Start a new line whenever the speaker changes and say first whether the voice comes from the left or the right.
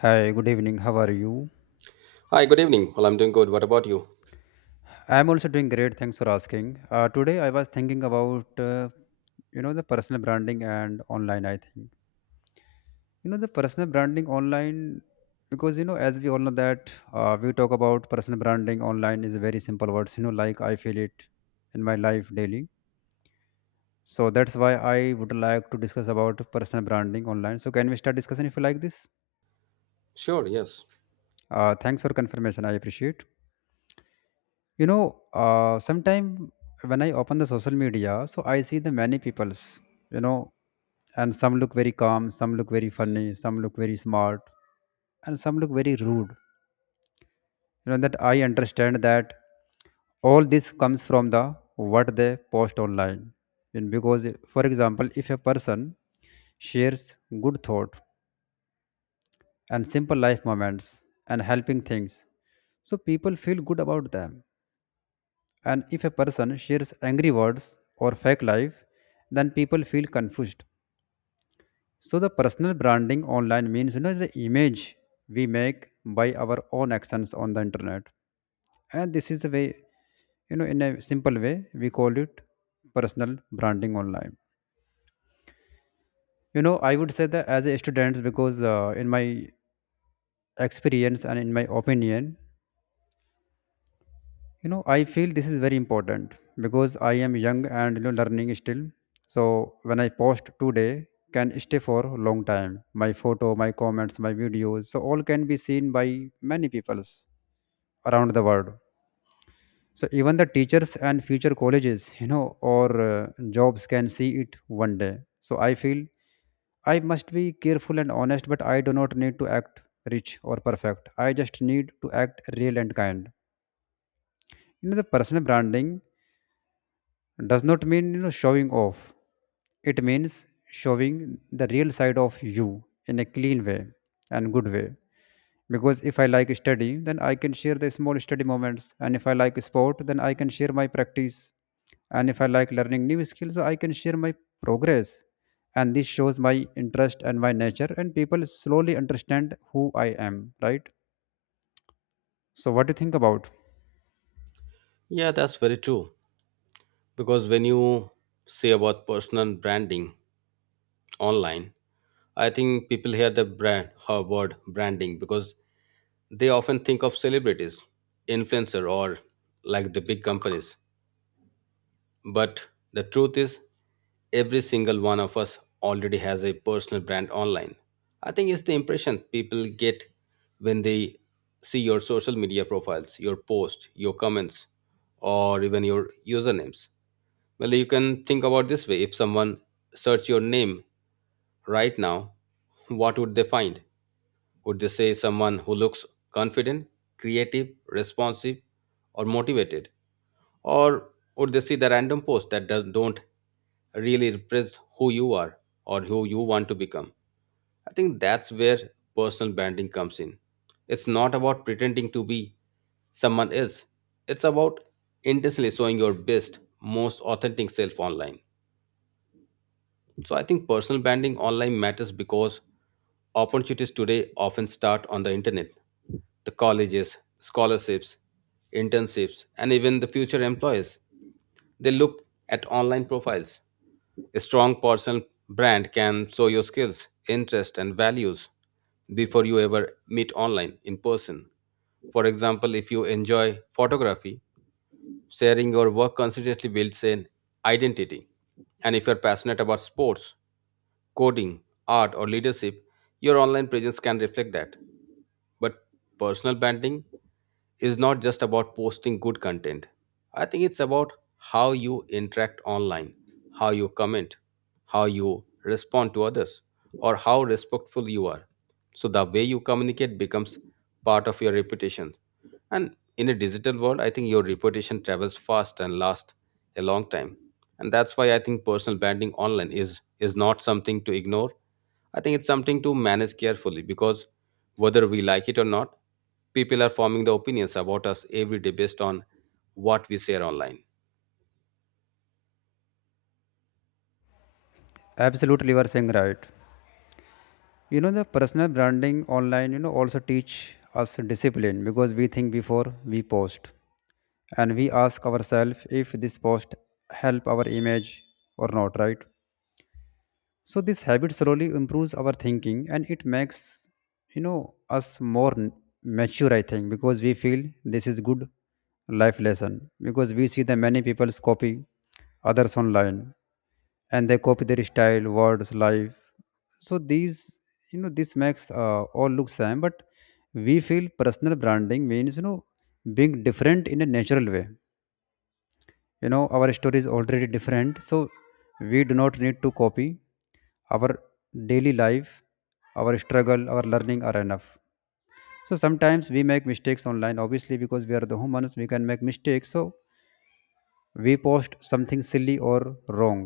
left: Hi, good evening. How are you?
right: Hi, good evening. Well, I'm doing good. What about you?
left: I'm also doing great. Thanks for asking. Today I was thinking about the personal branding and online. I think the personal branding online because as we all know that we talk about personal branding online is a very simple words. You know, like I feel it in my life daily. So that's why I would like to discuss about personal branding online. So can we start discussing if you like this?
right: Sure, yes.
left: Thanks for confirmation. I appreciate. You know, sometime when I open the social media, so I see the many peoples, you know, and some look very calm, some look very funny, some look very smart, and some look very rude. You know that I understand that all this comes from the what they post online. And because, for example, if a person shares good thought and simple life moments and helping things, so people feel good about them. And if a person shares angry words or fake life, then people feel confused. So the personal branding online means you know the image we make by our own actions on the internet. And this is the way, you know, in a simple way, we call it personal branding online. You know, I would say that as a student because in my experience and in my opinion, you know I feel this is very important because I am young and you know learning still. So when I post today can stay for a long time. My photo, my comments, my videos, so all can be seen by many peoples around the world. So even the teachers and future colleges you know or jobs can see it one day. So I feel I must be careful and honest, but I do not need to act rich or perfect. I just need to act real and kind. You know the personal branding does not mean you know showing off. It means showing the real side of you in a clean way and good way. Because if I like study, then I can share the small study moments. And if I like sport, then I can share my practice. And if I like learning new skills, I can share my progress. And this shows my interest and my nature, and people slowly understand who I am, right? So what do you think about?
right: Yeah, that's very true. Because when you say about personal branding online, I think people hear the brand her word branding because they often think of celebrities, influencer, or like the big companies. But the truth is, every single one of us already has a personal brand online. I think it's the impression people get when they see your social media profiles, your posts, your comments, or even your usernames. Well, you can think about this way, if someone search your name right now, what would they find? Would they say someone who looks confident, creative, responsive, or motivated? Or would they see the random posts that don't really represent who you are or who you want to become? I think that's where personal branding comes in. It's not about pretending to be someone else. It's about intentionally showing your best, most authentic self online. So I think personal branding online matters because opportunities today often start on the internet. The colleges, scholarships, internships, and even the future employers. They look at online profiles. A strong personal brand can show your skills, interests, and values before you ever meet online in person. For example, if you enjoy photography, sharing your work consistently builds an identity. And if you're passionate about sports, coding, art, or leadership, your online presence can reflect that. But personal branding is not just about posting good content. I think it's about how you interact online, how you comment, how you respond to others, or how respectful you are. So the way you communicate becomes part of your reputation. And in a digital world, I think your reputation travels fast and lasts a long time. And that's why I think personal branding online is not something to ignore. I think it's something to manage carefully because whether we like it or not, people are forming the opinions about us every day based on what we share online.
left: Absolutely, you are saying right. You know the personal branding online you know also teach us discipline because we think before we post. And we ask ourselves if this post help our image or not, right? So this habit slowly improves our thinking, and it makes you know us more mature, I think, because we feel this is good life lesson. Because we see the many people's copy others online, and they copy their style, words, life. So these you know this makes all look same. But we feel personal branding means you know being different in a natural way. You know our story is already different, so we do not need to copy. Our daily life, our struggle, our learning are enough. So sometimes we make mistakes online obviously because we are the humans, we can make mistakes. So we post something silly or wrong,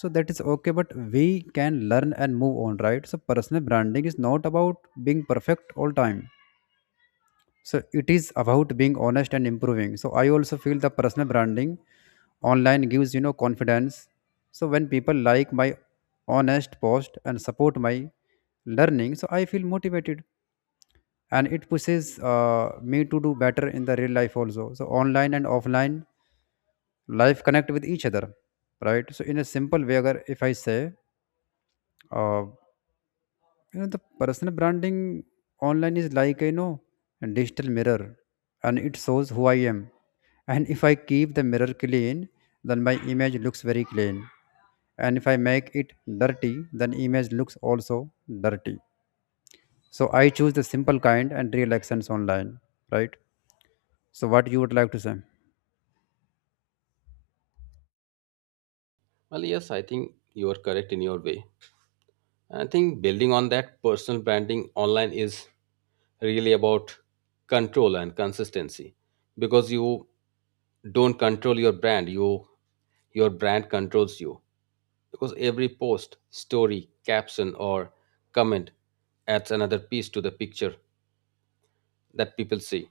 left: so that is okay, but we can learn and move on, right? So personal branding is not about being perfect all time. So it is about being honest and improving. So I also feel the personal branding online gives you know confidence. So when people like my honest post and support my learning, so I feel motivated, and it pushes me to do better in the real life also. So online and offline life connect with each other, right? So in a simple way agar if I say uh, you know the personal branding online is like you know a digital mirror, and it shows who I am. And if I keep the mirror clean, then my image looks very clean. And if I make it dirty, then image looks also dirty. So I choose the simple, kind and real actions online, right? So what you would like to say?
right: Well, yes, I think you are correct in your way. And I think building on that, personal branding online is really about control and consistency, because you don't control your brand, you your brand controls you, because every post, story, caption, or comment adds another piece to the picture that people see.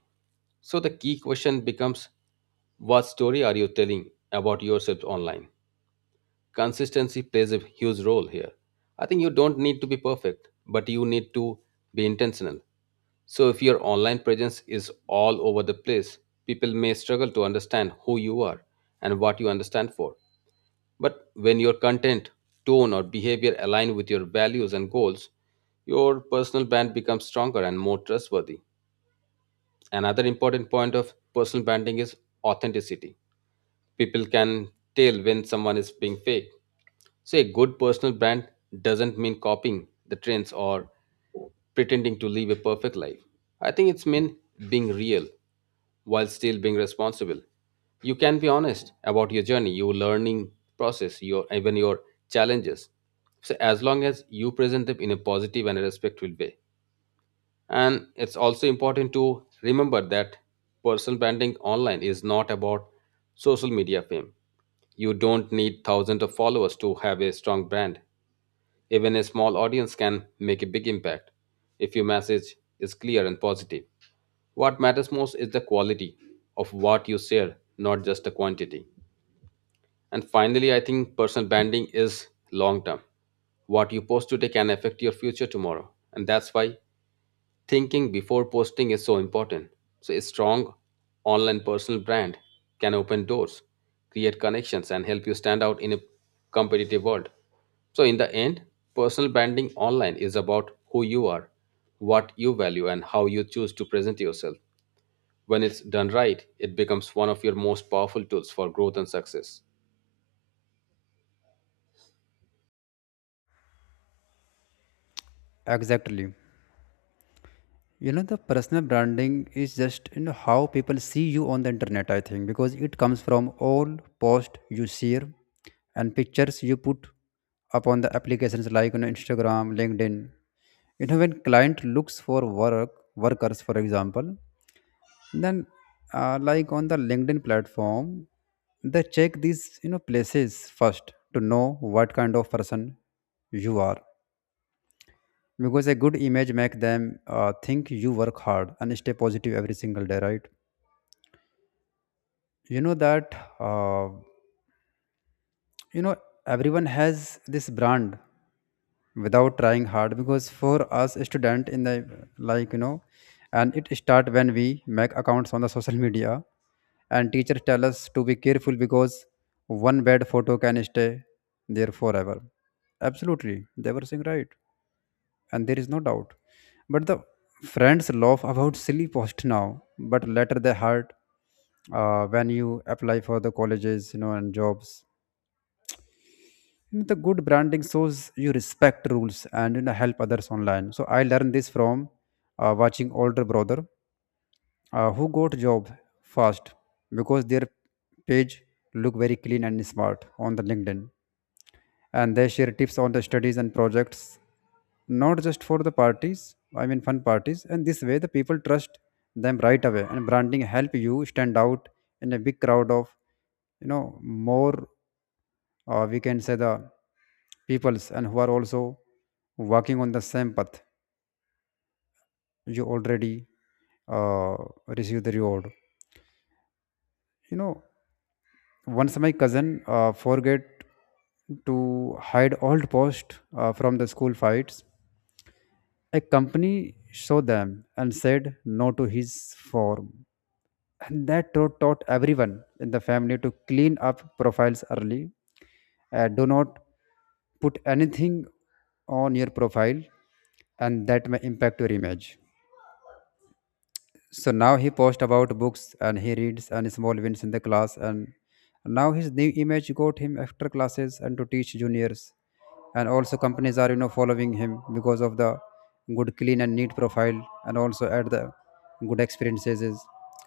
right: So the key question becomes, what story are you telling about yourself online? Consistency plays a huge role here. I think you don't need to be perfect, but you need to be intentional. So, if your online presence is all over the place, people may struggle to understand who you are and what you understand for. But when your content, tone, or behavior align with your values and goals, your personal brand becomes stronger and more trustworthy. Another important point of personal branding is authenticity. People can tell when someone is being fake, so a good personal brand doesn't mean copying the trends or pretending to live a perfect life. I think it's mean being real while still being responsible. You can be honest about your journey, your learning process, your even your challenges. So as long as you present them in a positive and a respectful way. And it's also important to remember that personal branding online is not about social media fame. You don't need thousands of followers to have a strong brand. Even a small audience can make a big impact if your message is clear and positive. What matters most is the quality of what you share, not just the quantity. And finally, I think personal branding is long term. What you post today can affect your future tomorrow. And that's why thinking before posting is so important. So, a strong online personal brand can open doors, create connections, and help you stand out in a competitive world. So, in the end, personal branding online is about who you are, what you value, and how you choose to present yourself. When it's done right, it becomes one of your most powerful tools for growth and success.
left: Exactly. You know, the personal branding is just you know how people see you on the internet, I think, because it comes from all posts you share and pictures you put up on the applications like you know, Instagram, LinkedIn. You know, when client looks for workers, for example, then like on the LinkedIn platform, they check these you know places first to know what kind of person you are because a good image make them think you work hard and stay positive every single day, right? You know that uh, you know everyone has this brand without trying hard because for us a student in the like you know and it start when we make accounts on the social media and teachers tell us to be careful because one bad photo can stay there forever. Absolutely, they were saying right, and there is no doubt. But the friends laugh about silly post now, but later they hurt when you apply for the colleges, you know, and jobs. You know, the good branding shows you respect rules and you know help others online. So I learned this from watching older brother who got job fast because their page look very clean and smart on the LinkedIn. And they share tips on the studies and projects, not just for the parties, I mean fun parties. And this way the people trust them right away, and branding help you stand out in a big crowd of you know more we can say the peoples and who are also working on the same path. You already uh, receive the reward, you know. Once my cousin forget to hide old post from the school fights. A company saw them and said no to his form. And that taught everyone in the family to clean up profiles early. Do not put anything on your profile, and that may impact your image. So now he posts about books and he reads and small wins in the class. And now his new image got him extra classes and to teach juniors. And also companies are you know following him because of the good, clean and neat profile, and also at the good experiences is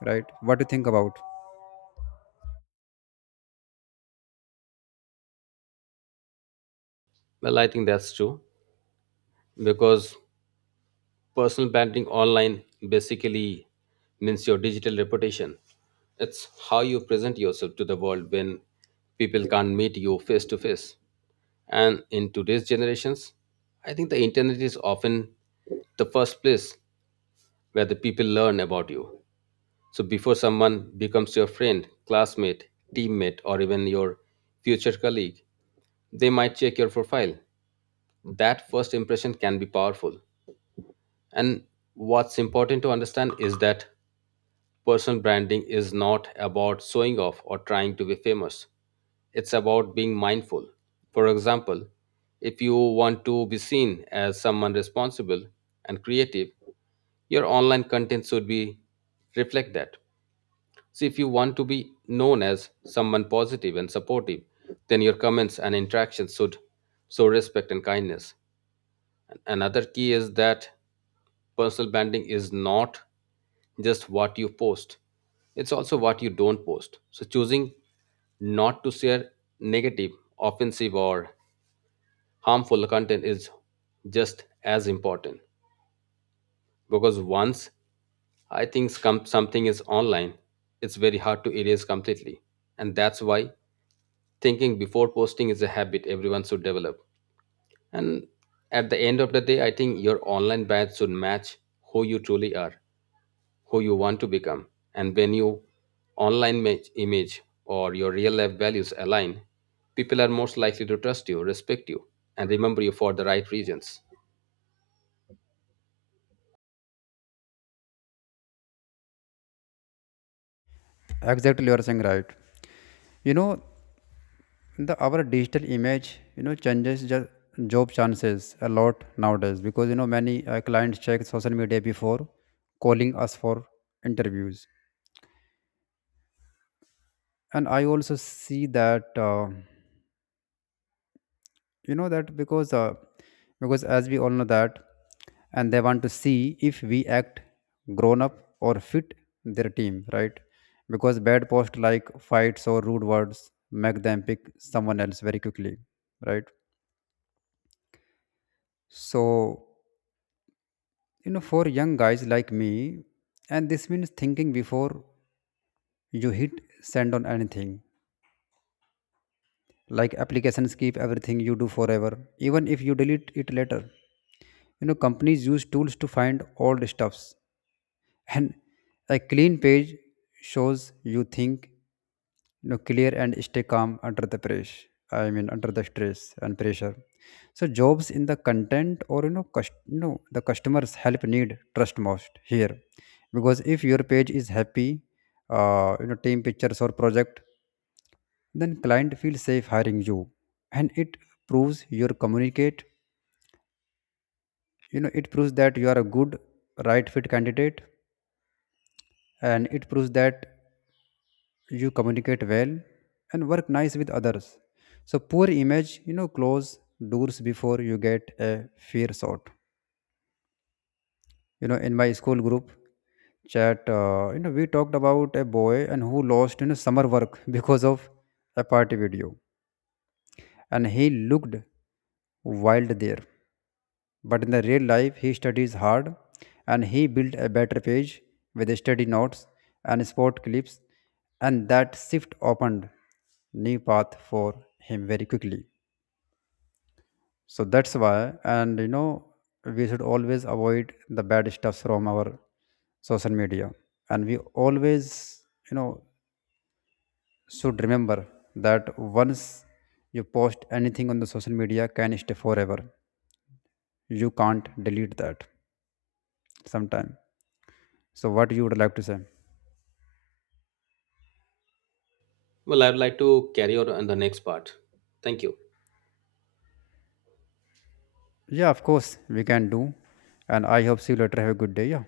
left: right. What do you think about?
right: Well, I think that's true because personal branding online basically means your digital reputation. It's how you present yourself to the world when people can't meet you face to face. And in today's generations, I think the internet is often the first place where the people learn about you. So before someone becomes your friend, classmate, teammate, or even your future colleague, they might check your profile. That first impression can be powerful. And what's important to understand is that personal branding is not about showing off or trying to be famous. It's about being mindful. For example, if you want to be seen as someone responsible and creative, your online content should be reflect that. So if you want to be known as someone positive and supportive, then your comments and interactions should show respect and kindness. Another key is that personal branding is not just what you post. It's also what you don't post. So choosing not to share negative, offensive, or harmful content is just as important, because once I think something is online, it's very hard to erase completely. And that's why thinking before posting is a habit everyone should develop. And at the end of the day, I think your online badge should match who you truly are, who you want to become. And when you image or your real life values align, people are most likely to trust you, respect you, and remember you for the right reasons.
left: Exactly, you are saying right. You know the our digital image you know changes just job chances a lot nowadays because you know many clients check social media before calling us for interviews. And I also see that you know that because uh, because as we all know that and they want to see if we act grown up or fit their team, right? Because bad posts like fights or rude words make them pick someone else very quickly, right? So you know for young guys like me, and this means thinking before you hit send on anything, like applications keep everything you do forever even if you delete it later. You know companies use tools to find old stuffs. And a clean page shows you think you know clear and stay calm under the pressure, I mean under the stress and pressure. So jobs in the content or you know the customers help need trust most here. Because if your page is happy, you know team pictures or project, then client feels safe hiring you, and it proves your communicate, you know it proves that you are a good right fit candidate. And it proves that you communicate well and work nice with others. So poor image you know close doors before you get a fair shot. You know in my school group chat, you know we talked about a boy and who lost you know summer work because of a party video, and he looked wild there. But in the real life, he studies hard and he built a better page with study notes and sport clips, and that shift opened new path for him very quickly. So that's why, and you know, we should always avoid the bad stuff from our social media, and we always, you know, should remember that once you post anything on the social media, can stay forever. You can't delete that sometime. So what you would like to say?
right: Well, I'd like to carry on the next part. Thank you.
left: Yeah, of course we can do. And I hope see you later. Have a good day. Yeah.